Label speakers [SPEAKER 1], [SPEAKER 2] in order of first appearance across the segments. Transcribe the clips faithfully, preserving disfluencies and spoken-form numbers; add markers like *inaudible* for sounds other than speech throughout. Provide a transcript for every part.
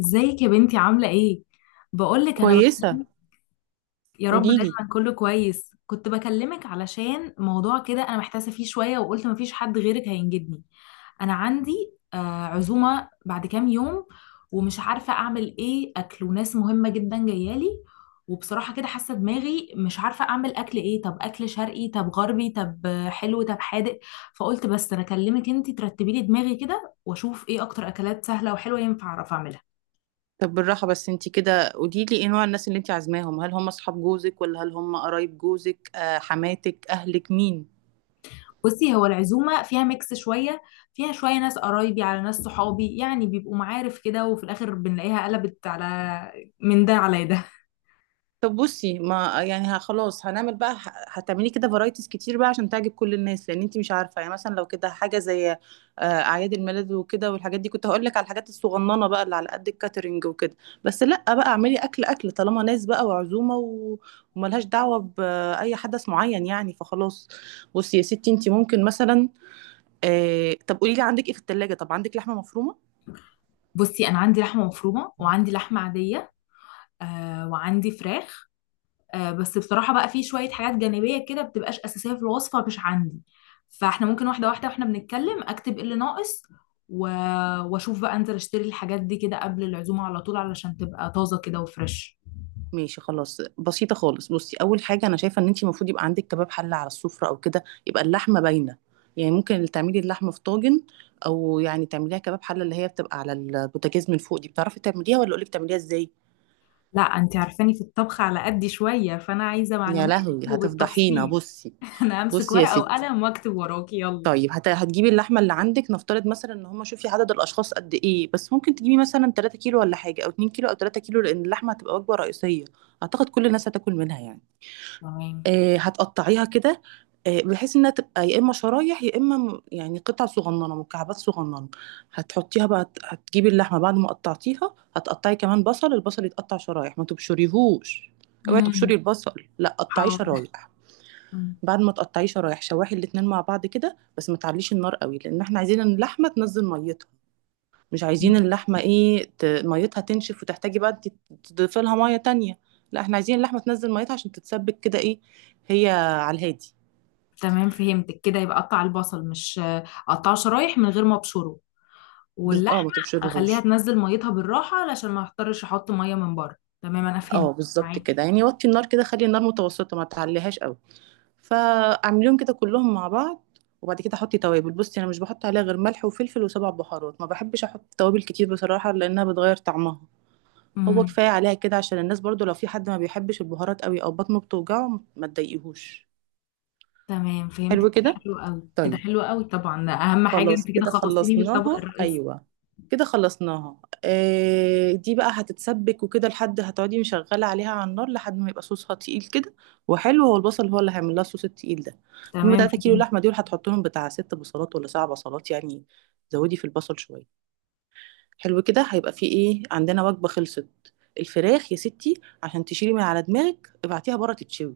[SPEAKER 1] ازيك يا بنتي عاملة ايه؟ بقولك انا
[SPEAKER 2] كويسة.
[SPEAKER 1] بكلمك. يا رب
[SPEAKER 2] قوليلي.
[SPEAKER 1] دايما كله كويس، كنت بكلمك علشان موضوع كده انا محتاسة فيه شوية وقلت مفيش حد غيرك هينجدني. انا عندي آه عزومة بعد كام يوم، ومش عارفة اعمل ايه اكل، وناس مهمة جدا جايالي. وبصراحة كده حاسة دماغي مش عارفة اعمل اكل ايه، طب اكل شرقي طب غربي طب آه، حلو طب حادق. فقلت بس انا اكلمك انتي ترتبي لي دماغي كده واشوف ايه اكتر اكلات سهلة وحلوة ينفع اعرف اعملها.
[SPEAKER 2] طب بالراحة، بس انتي كده قوليلي ايه نوع الناس اللي انتي عازماهم. هل هم اصحاب جوزك، ولا هل هم قرايب جوزك، آه حماتك، اهلك، مين؟
[SPEAKER 1] بصي، هو العزومة فيها ميكس شوية، فيها شوية ناس قرايبي على ناس صحابي، يعني بيبقوا معارف كده، وفي الآخر بنلاقيها قلبت على من ده على ده.
[SPEAKER 2] طب بصي، ما يعني ه- خلاص هنعمل بقى ه- هتعملي كده فرايتيز كتير بقى عشان تعجب كل الناس، لان انت مش عارفه. يعني مثلا لو كده حاجه زي آه، اعياد الميلاد وكده والحاجات دي، كنت هقول لك على الحاجات الصغننه بقى اللي على قد الكاترينج وكده. بس لا، بقى اعملي اكل اكل، طالما ناس بقى وعزومه و- وملهاش دعوه باي حدث معين يعني، فخلاص. بصي يا ستي، انت ممكن مثلا آه، طب قولي لي، عندك ايه في الثلاجه؟ طب عندك لحمه مفرومه؟
[SPEAKER 1] بصي أنا عندي لحمة مفرومة وعندي لحمة عادية، آه وعندي فراخ. آه بس بصراحة بقى في شوية حاجات جانبية كده بتبقاش أساسية في الوصفة مش عندي. فاحنا ممكن واحدة واحدة واحنا بنتكلم أكتب إيه اللي ناقص و... وأشوف بقى أنزل أشتري الحاجات دي كده قبل العزومة على طول علشان تبقى طازة كده وفريش.
[SPEAKER 2] ماشي، خلاص، بسيطة خالص. بصي، أول حاجة أنا شايفة إن أنتي المفروض يبقى عندك كباب حلة على السفرة، أو كده يبقى اللحمة باينة. يعني ممكن تعملي اللحمة في طاجن، أو يعني تعمليها كباب حلة، اللي هي بتبقى على البوتاجاز من فوق دي. بتعرفي تعمليها، ولا أقولك تعمليها إزاي؟
[SPEAKER 1] لا انت عارفاني في الطبخ على قدي شوية، فانا عايزة
[SPEAKER 2] يا
[SPEAKER 1] معلوماتك
[SPEAKER 2] لهوي، هتفضحينا.
[SPEAKER 1] وبالتفصيل.
[SPEAKER 2] بصي،
[SPEAKER 1] *laughs* انا امسك
[SPEAKER 2] بصي يا
[SPEAKER 1] ورقة
[SPEAKER 2] ستي.
[SPEAKER 1] وقلم واكتب وراكي، يلا.
[SPEAKER 2] طيب هت... هتجيبي اللحمة اللي عندك، نفترض مثلا إن هما، شوفي عدد الأشخاص قد إيه، بس ممكن تجيبي مثلا 3 كيلو ولا حاجة، أو 2 كيلو أو 3 كيلو، لأن اللحمة هتبقى وجبة رئيسية. أعتقد كل الناس هتاكل منها يعني.
[SPEAKER 1] تمام.
[SPEAKER 2] آه، هتقطعيها كده، آه، بحيث انها تبقى يا اما شرايح يا اما م- يعني قطع صغننه، مكعبات صغننه. هتحطيها بقى، هتجيبي اللحمه بعد ما قطعتيها، هتقطعي كمان بصل. البصل يتقطع شرايح، ما تبشريهوش. اوعي تبشري
[SPEAKER 1] امم.
[SPEAKER 2] البصل، لا قطعيه
[SPEAKER 1] حاضر.
[SPEAKER 2] شرايح.
[SPEAKER 1] مم.
[SPEAKER 2] بعد ما تقطعيه شرايح، شواحي الاتنين مع بعض كده، بس ما تعليش النار قوي، لان احنا عايزين اللحمه تنزل ميتها. مش
[SPEAKER 1] مم.
[SPEAKER 2] عايزين اللحمة ايه ت- ميتها تنشف وتحتاجي بقى انت تضيفي لها مية تانية. لا، احنا عايزين اللحمة تنزل ميتها عشان تتسبك كده. ايه هي، على الهادي.
[SPEAKER 1] تمام فهمتك، كده يبقى اقطع البصل، مش اقطعه شرايح من غير ما ابشره،
[SPEAKER 2] بز... اه، ما
[SPEAKER 1] واللحمة اخليها
[SPEAKER 2] تبشرهوش.
[SPEAKER 1] تنزل ميتها بالراحة علشان ما اضطرش احط مية من بره. تمام انا فهمت.
[SPEAKER 2] اه، بالظبط
[SPEAKER 1] معاكي.
[SPEAKER 2] كده يعني. وطي النار كده، خلي النار متوسطة، ما تعليهاش قوي. فاعمليهم كده كلهم مع بعض، وبعد كده حطي توابل. بصي، انا مش بحط عليها غير ملح وفلفل وسبع بهارات. ما بحبش احط توابل كتير بصراحة، لانها بتغير طعمها. هو
[SPEAKER 1] امم.
[SPEAKER 2] كفاية عليها كده، عشان الناس برضو لو في حد ما بيحبش البهارات قوي او بطنه بتوجعه، ما تضايقيهوش.
[SPEAKER 1] تمام
[SPEAKER 2] حلو
[SPEAKER 1] فهمتك،
[SPEAKER 2] كده.
[SPEAKER 1] حلو قوي كده،
[SPEAKER 2] طيب،
[SPEAKER 1] حلو قوي، طبعا ده اهم حاجة،
[SPEAKER 2] خلاص
[SPEAKER 1] انت كده
[SPEAKER 2] كده
[SPEAKER 1] خلصتيني من الطبق
[SPEAKER 2] خلصناها.
[SPEAKER 1] الرئيسي.
[SPEAKER 2] ايوه، كده خلصناها. آه، دي بقى هتتسبك وكده، لحد هتقعدي مشغله عليها على النار لحد ما يبقى صوصها تقيل كده، وحلو. هو البصل هو اللي هيعمل لها الصوص التقيل ده. المهم،
[SPEAKER 1] تمام
[SPEAKER 2] 3 كيلو
[SPEAKER 1] فهمت.
[SPEAKER 2] لحمه دول هتحط لهم بتاع ست بصلات ولا سبع بصلات يعني، زودي في البصل شويه. حلو كده، هيبقى في ايه، عندنا وجبه خلصت. الفراخ يا ستي، عشان تشيلي من على دماغك، ابعتيها بره تتشوي.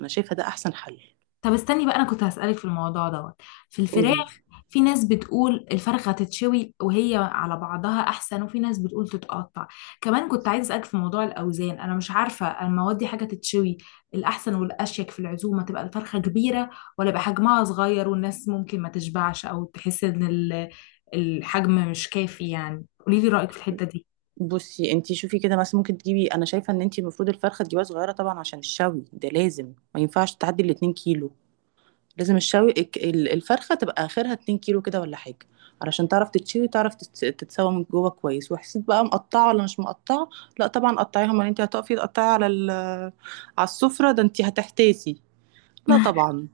[SPEAKER 2] انا شايفه ده احسن حل.
[SPEAKER 1] طب استني بقى، انا كنت هسألك في الموضوع دوت، في
[SPEAKER 2] قولي.
[SPEAKER 1] الفراخ. في ناس بتقول الفرخة تتشوي وهي على بعضها احسن، وفي ناس بتقول تتقطع. كمان كنت عايزة اسألك في موضوع الاوزان، انا مش عارفة المواد دي حاجة تتشوي، الاحسن والاشيك في العزومة تبقى الفرخة كبيرة ولا يبقى حجمها صغير والناس ممكن ما تشبعش او تحس ان ال- الحجم مش كافي، يعني قولي لي رأيك في الحتة دي.
[SPEAKER 2] بصي، انتي شوفي كده، مثلا ممكن تجيبي، انا شايفه ان انتي المفروض الفرخه تجيبها صغيره طبعا، عشان الشوي ده لازم ما ينفعش تعدي ال 2 كيلو. لازم الشوي الك- ال- الفرخه تبقى اخرها 2 كيلو كده ولا حاجه، علشان تعرف تتشوي، تعرف تت- تتسوى من جوه كويس. وحسيت بقى مقطعه ولا مش مقطعه؟ لا طبعا قطعيها. ما انتي هتقفي تقطعي على ال- على السفره ده، انتي هتحتاسي. لا
[SPEAKER 1] *laughs*
[SPEAKER 2] طبعا.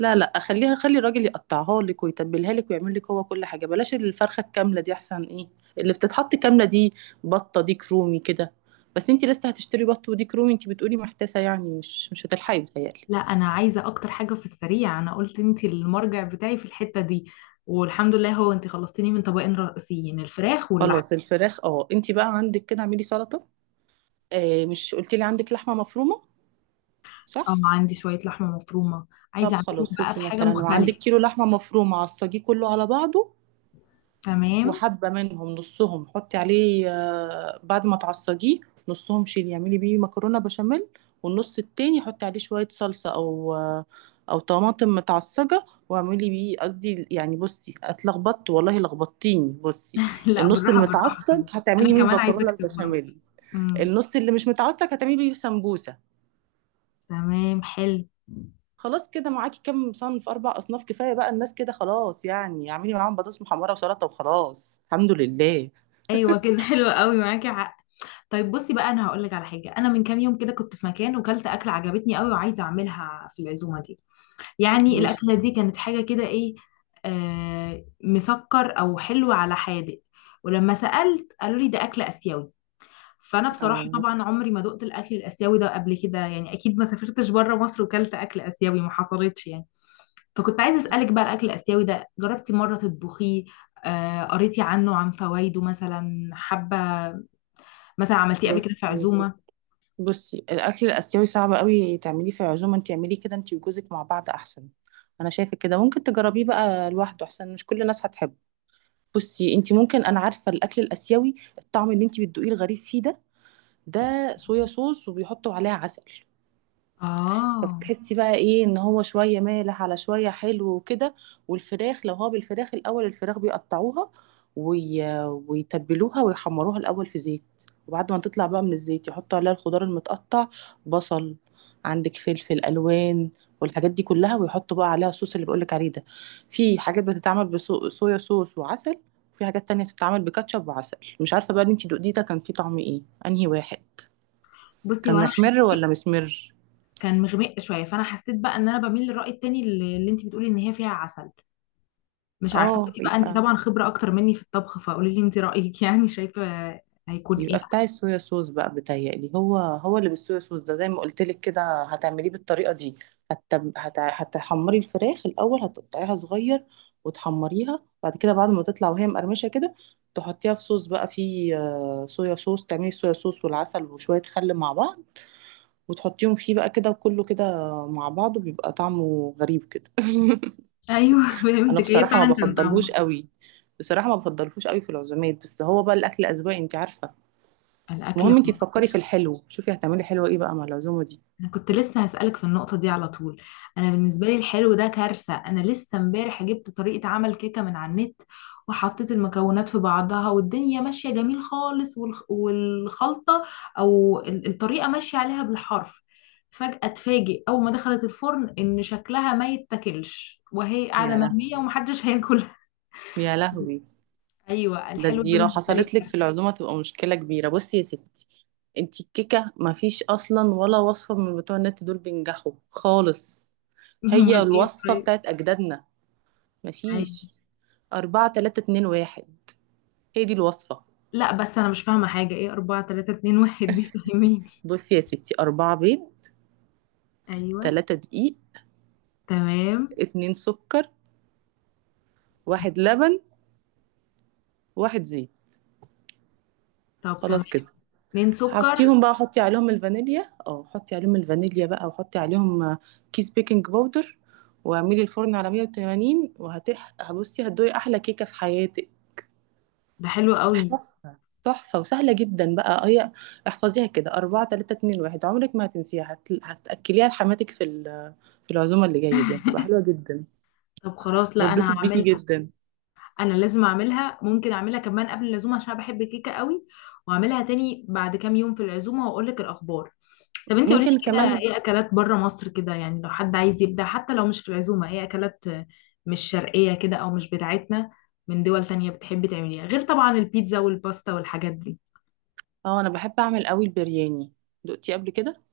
[SPEAKER 2] لا لا خليها، خلي الراجل يقطعها لك ويتبلها لك ويعمل لك هو كل حاجه. بلاش الفرخه الكامله دي، احسن. ايه اللي بتتحط كامله دي، بطه دي كرومي كده؟ بس انت لسه هتشتري بط وديك رومي؟ انت بتقولي محتاسه، يعني مش مش هتلحقي، بتهيألي.
[SPEAKER 1] لا انا عايزه اكتر حاجه في السريع، انا قلت انت المرجع بتاعي في الحته دي، والحمد لله هو انت خلصتيني من طبقين رئيسيين الفراخ واللحم.
[SPEAKER 2] خلاص الفراخ. اه، انت بقى عندك كده اعملي سلطه. آه، مش قلتي لي عندك لحمه مفرومه؟
[SPEAKER 1] اه
[SPEAKER 2] صح.
[SPEAKER 1] عندي شويه لحمه مفرومه، عايزه
[SPEAKER 2] طب
[SPEAKER 1] اعملهم
[SPEAKER 2] خلاص،
[SPEAKER 1] بقى
[SPEAKER 2] شوفي
[SPEAKER 1] بحاجه
[SPEAKER 2] مثلا لو عندك
[SPEAKER 1] مختلفه.
[SPEAKER 2] كيلو لحمه مفرومه، عصجيه كله على بعضه،
[SPEAKER 1] تمام.
[SPEAKER 2] وحبة منهم، نصهم حطي عليه آه، بعد ما تعصجيه، نصهم شيلي اعملي بيه مكرونة بشاميل، والنص التاني حطي عليه شوية صلصة، أو آه، أو طماطم متعصجة، واعملي بيه، قصدي يعني، بصي اتلخبطت والله، لخبطتيني. بصي،
[SPEAKER 1] *laughs* لا
[SPEAKER 2] النص
[SPEAKER 1] بالراحه
[SPEAKER 2] اللي
[SPEAKER 1] بالراحه
[SPEAKER 2] متعصج
[SPEAKER 1] كده.
[SPEAKER 2] هتعملي
[SPEAKER 1] انا
[SPEAKER 2] بيه
[SPEAKER 1] كمان عايزه
[SPEAKER 2] مكرونة
[SPEAKER 1] اكتب وراكي.
[SPEAKER 2] البشاميل،
[SPEAKER 1] امم.
[SPEAKER 2] النص اللي مش متعصج هتعملي بيه سمبوسة.
[SPEAKER 1] تمام حلو.
[SPEAKER 2] خلاص، كده معاكي كام صنف، أربع أصناف، كفاية بقى الناس كده خلاص يعني. اعملي معاهم بطاطس محمرة وسلطة، وخلاص الحمد لله.
[SPEAKER 1] ايوه *laughs* كده حلو قوي، معاكي حق. طيب بصي بقى، انا هقول لك على حاجه، انا من كام يوم كده كنت في مكان وكلت اكله عجبتني قوي وعايزه اعملها في العزومه دي. يعني
[SPEAKER 2] مش
[SPEAKER 1] الأكلة دي كانت حاجة كده إيه، آه، مسكر أو حلو على حادق. ولما سألت قالوا لي ده أكل آسيوي. فأنا بصراحة
[SPEAKER 2] اه.
[SPEAKER 1] طبعا عمري ما دقت الأكل الآسيوي ده قبل كده، يعني أكيد ما سافرتش بره مصر، وكلت أكل آسيوي ما حصلتش يعني. فكنت عايزة أسألك بقى، الأكل الآسيوي ده جربتي مرة تطبخيه، آه قريتي عنه عن فوائده مثلا، حابة مثلا عملتيه قبل كده
[SPEAKER 2] بصي
[SPEAKER 1] في
[SPEAKER 2] يا ستي،
[SPEAKER 1] عزومة؟
[SPEAKER 2] بصي الاكل الاسيوي صعب قوي تعمليه في عزومه. انت اعمليه كده انت وجوزك مع بعض، احسن. انا شايفه كده، ممكن تجربيه بقى لوحده احسن، مش كل الناس هتحبه. بصي، انت ممكن، انا عارفه الاكل الاسيوي الطعم اللي انت بتدوقيه الغريب فيه ده، ده صويا صوص، وبيحطوا عليها عسل.
[SPEAKER 1] آه.
[SPEAKER 2] فبتحسي بقى ايه، ان هو شويه مالح على شويه حلو وكده. والفراخ، لو هو بالفراخ، الاول الفراخ بيقطعوها وي... ويتبلوها ويحمروها الاول في زيت، وبعد ما تطلع بقى من الزيت يحطوا عليها الخضار المتقطع. بصل، عندك فلفل الوان، والحاجات دي كلها، ويحطوا بقى عليها الصوص اللي بقولك عليه ده. في حاجات بتتعمل بصويا صوص وعسل، وفي حاجات تانية بتتعمل بكاتشب وعسل. مش عارفة بقى اللي انتي دقتيه ده كان فيه طعم ايه، انهي واحد.
[SPEAKER 1] بصي
[SPEAKER 2] كان
[SPEAKER 1] وأنا،
[SPEAKER 2] محمر ولا مسمر؟
[SPEAKER 1] كان مغمق شويه، فانا حسيت بقى ان انا بميل للراي التاني، اللي اللي انت بتقولي ان هي فيها عسل، مش عارفه، انت
[SPEAKER 2] اه،
[SPEAKER 1] بقى انت
[SPEAKER 2] يبقى،
[SPEAKER 1] طبعا خبره اكتر مني في الطبخ، فقولي لي انت رايك. *laughs* يعني شايفه هيكون ايه.
[SPEAKER 2] يبقى بتاع الصويا صوص بقى بتهيألي. هو هو اللي بالصويا صوص ده. زي ما قلت لك كده، هتعمليه بالطريقة دي. هت... هت... هتحمري الفراخ الأول، هتقطعيها صغير وتحمريها. بعد كده، بعد ما تطلع وهي مقرمشة كده، تحطيها في صوص بقى فيه آه، صويا صوص. تعملي صويا صوص والعسل وشوية خل مع بعض، وتحطيهم فيه بقى كده. وكله كده مع بعضه بيبقى طعمه غريب كده. *laughs*
[SPEAKER 1] ايوه *laughs*
[SPEAKER 2] انا
[SPEAKER 1] فهمتك، ايه
[SPEAKER 2] بصراحة ما
[SPEAKER 1] فعلا كان
[SPEAKER 2] بفضلهوش
[SPEAKER 1] طعمه.
[SPEAKER 2] قوي، بصراحة ما بفضلهوش قوي في العزومات، بس هو بقى الأكل أذواق، انت عارفة.
[SPEAKER 1] الاكل،
[SPEAKER 2] المهم انتي تفكري في الحلو، شوفي هتعملي حلو ايه بقى مع العزومه دي.
[SPEAKER 1] انا كنت لسه هسألك في النقطة دي على طول. انا بالنسبة لي الحلو ده كارثة، انا لسه امبارح جبت طريقة عمل كيكة من على النت، وحطيت المكونات في بعضها والدنيا ماشية جميل خالص، والخ- والخلطة او ال- الطريقة ماشية عليها بالحرف، فجأة اتفاجئ اول ما دخلت الفرن ان شكلها ما يتاكلش، وهي قاعدة
[SPEAKER 2] يا
[SPEAKER 1] مرمية
[SPEAKER 2] لهوي،
[SPEAKER 1] ومحدش *laughs* هياكلها.
[SPEAKER 2] يا لهوي.
[SPEAKER 1] ايوه
[SPEAKER 2] ده
[SPEAKER 1] الحلو ده
[SPEAKER 2] دي لو
[SPEAKER 1] بالنسبة لي
[SPEAKER 2] حصلت لك في
[SPEAKER 1] كارثة.
[SPEAKER 2] العزومه تبقى مشكله كبيره. بصي يا ستي، انتي الكيكه ما فيش اصلا ولا وصفه من بتوع النت دول بينجحوا خالص.
[SPEAKER 1] *laughs*
[SPEAKER 2] هي
[SPEAKER 1] امال ايه
[SPEAKER 2] الوصفه
[SPEAKER 1] طيب.
[SPEAKER 2] بتاعت اجدادنا، ما
[SPEAKER 1] عادي.
[SPEAKER 2] فيش. أربعة تلاتة اتنين واحد، هي دي الوصفه.
[SPEAKER 1] لا بس انا مش فاهمة حاجة، ايه أربعة تلاتة اتنين واحد دي؟ فاهميني.
[SPEAKER 2] بصي يا ستي، أربعة بيض،
[SPEAKER 1] ايوه.
[SPEAKER 2] تلاتة دقيق،
[SPEAKER 1] تمام.
[SPEAKER 2] اتنين سكر، واحد لبن، واحد زيت،
[SPEAKER 1] طب تمام.
[SPEAKER 2] خلاص كده.
[SPEAKER 1] اتنين سكر.
[SPEAKER 2] حطيهم بقى، حطي عليهم الفانيليا، اه حطي عليهم الفانيليا بقى، وحطي عليهم آه، كيس بيكنج باودر، واعملي الفرن على مية وتمانين. وهتح هبصي، هتدوقي احلى كيكه في حياتك.
[SPEAKER 1] ده حلو قوي.
[SPEAKER 2] تحفه، تحفه وسهله جدا بقى هي. احفظيها كده، أربعة تلاتة اتنين واحد، عمرك ما هتنسيها. هت... هتاكليها لحماتك في ال... في العزومه اللي جايه دي، هتبقى حلوه جدا،
[SPEAKER 1] طب خلاص، لا انا
[SPEAKER 2] هتتبسط بيكي
[SPEAKER 1] هعملها،
[SPEAKER 2] جدا.
[SPEAKER 1] انا لازم اعملها، ممكن اعملها كمان قبل العزومه عشان أنا بحب الكيكه قوي، واعملها تاني بعد كام يوم في العزومه واقول لك الاخبار. طب انت قولي لي
[SPEAKER 2] ممكن
[SPEAKER 1] كده،
[SPEAKER 2] كمان.
[SPEAKER 1] ايه اكلات بره مصر كده، يعني لو حد عايز يبدع حتى لو مش في العزومه، ايه اكلات مش شرقيه كده او مش بتاعتنا، من دول تانية بتحبي تعمليها، غير طبعا البيتزا والباستا والحاجات دي؟
[SPEAKER 2] اه، انا بحب اعمل قوي البرياني، دقتي قبل كده؟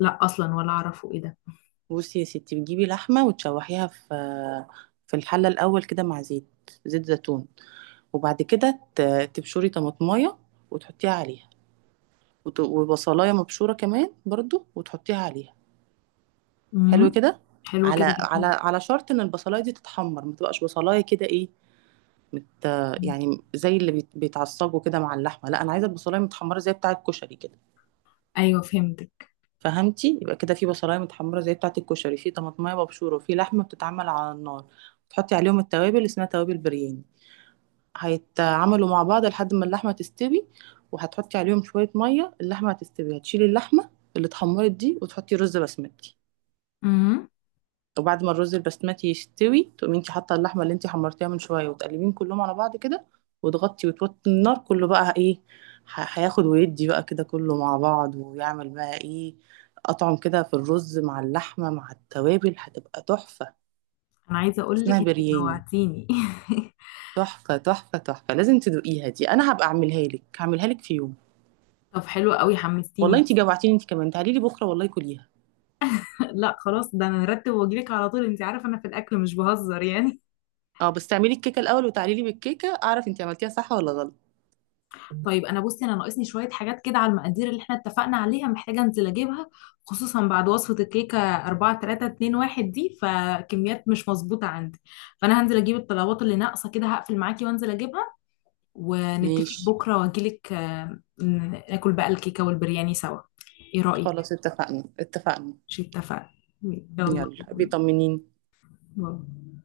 [SPEAKER 1] لا اصلا ولا اعرفه ايه ده.
[SPEAKER 2] بصي يا ستي، بتجيبي لحمة وتشوحيها في في الحلة الأول كده مع زيت، زيت زيتون. وبعد كده ت- تبشري طماطماية وتحطيها عليها، وت- وبصلاية مبشورة كمان برضو وتحطيها عليها. حلو
[SPEAKER 1] امم.
[SPEAKER 2] كده.
[SPEAKER 1] حلو
[SPEAKER 2] على
[SPEAKER 1] كده
[SPEAKER 2] على
[SPEAKER 1] جدا.
[SPEAKER 2] على شرط إن البصلاية دي تتحمر، ما تبقاش بصلاية كده إيه، مت يعني زي اللي بيت- بيتعصجوا كده مع اللحمة. لا، أنا عايزة البصلاية متحمرة زي بتاعة الكشري كده.
[SPEAKER 1] ايوه فهمتك.
[SPEAKER 2] فهمتي؟ يبقى كده في بصلايه متحمره زي بتاعه الكشري، في طماطمايه مبشوره، وفي لحمه بتتعمل على النار. تحطي عليهم التوابل، اسمها توابل برياني. هيتعملوا مع بعض لحد ما اللحمه تستوي، وهتحطي عليهم شويه ميه. اللحمه هتستوي، هتشيلي اللحمه اللي اتحمرت دي، وتحطي رز بسمتي. وبعد ما الرز البسمتي يستوي، تقومي انت حاطه اللحمه اللي انت حمرتيها من شويه، وتقلبيهم كلهم على بعض كده، وتغطي وتوطي النار. كله بقى ايه، ح- هياخد ويدي بقى كده كله مع بعض، ويعمل بقى ايه، اطعم كده في الرز مع اللحمه مع التوابل. هتبقى تحفه،
[SPEAKER 1] انا عايزه اقول لك
[SPEAKER 2] اسمها
[SPEAKER 1] انت
[SPEAKER 2] برياني.
[SPEAKER 1] جوعتيني.
[SPEAKER 2] تحفه تحفه تحفه، لازم تدوقيها دي. انا هبقى اعملها لك، هعملها لك في يوم.
[SPEAKER 1] *laughs* طب حلو قوي حمستيني،
[SPEAKER 2] والله
[SPEAKER 1] بص.
[SPEAKER 2] انت جوعتيني انت كمان، تعالي لي بكره والله كليها.
[SPEAKER 1] *laughs* لا خلاص، ده انا نرتب واجيلك على طول، انت عارفه انا في الاكل مش بهزر يعني.
[SPEAKER 2] اه، بس تعملي الكيكه الاول وتعالي لي بالكيكه، اعرف انت عملتيها صح ولا غلط.
[SPEAKER 1] *laughs* طيب انا بصي، انا ناقصني شويه حاجات كده على المقادير اللي احنا اتفقنا عليها، محتاجه انزل اجيبها، خصوصا بعد وصفه الكيكه أربعة تلاتة اتنين واحد دي، فكميات مش مظبوطه عندي، فانا هنزل اجيب الطلبات اللي ناقصه كده، هقفل معاكي وانزل اجيبها، ونتفق
[SPEAKER 2] ماشي.
[SPEAKER 1] بكره واجيلك، آه، ن- ناكل بقى الكيكه والبرياني سوا. ايه رايك؟
[SPEAKER 2] خلاص اتفقنا، اتفقنا.
[SPEAKER 1] مش اتفقنا؟ يلا،
[SPEAKER 2] يلا بيطمنيني.
[SPEAKER 1] باي.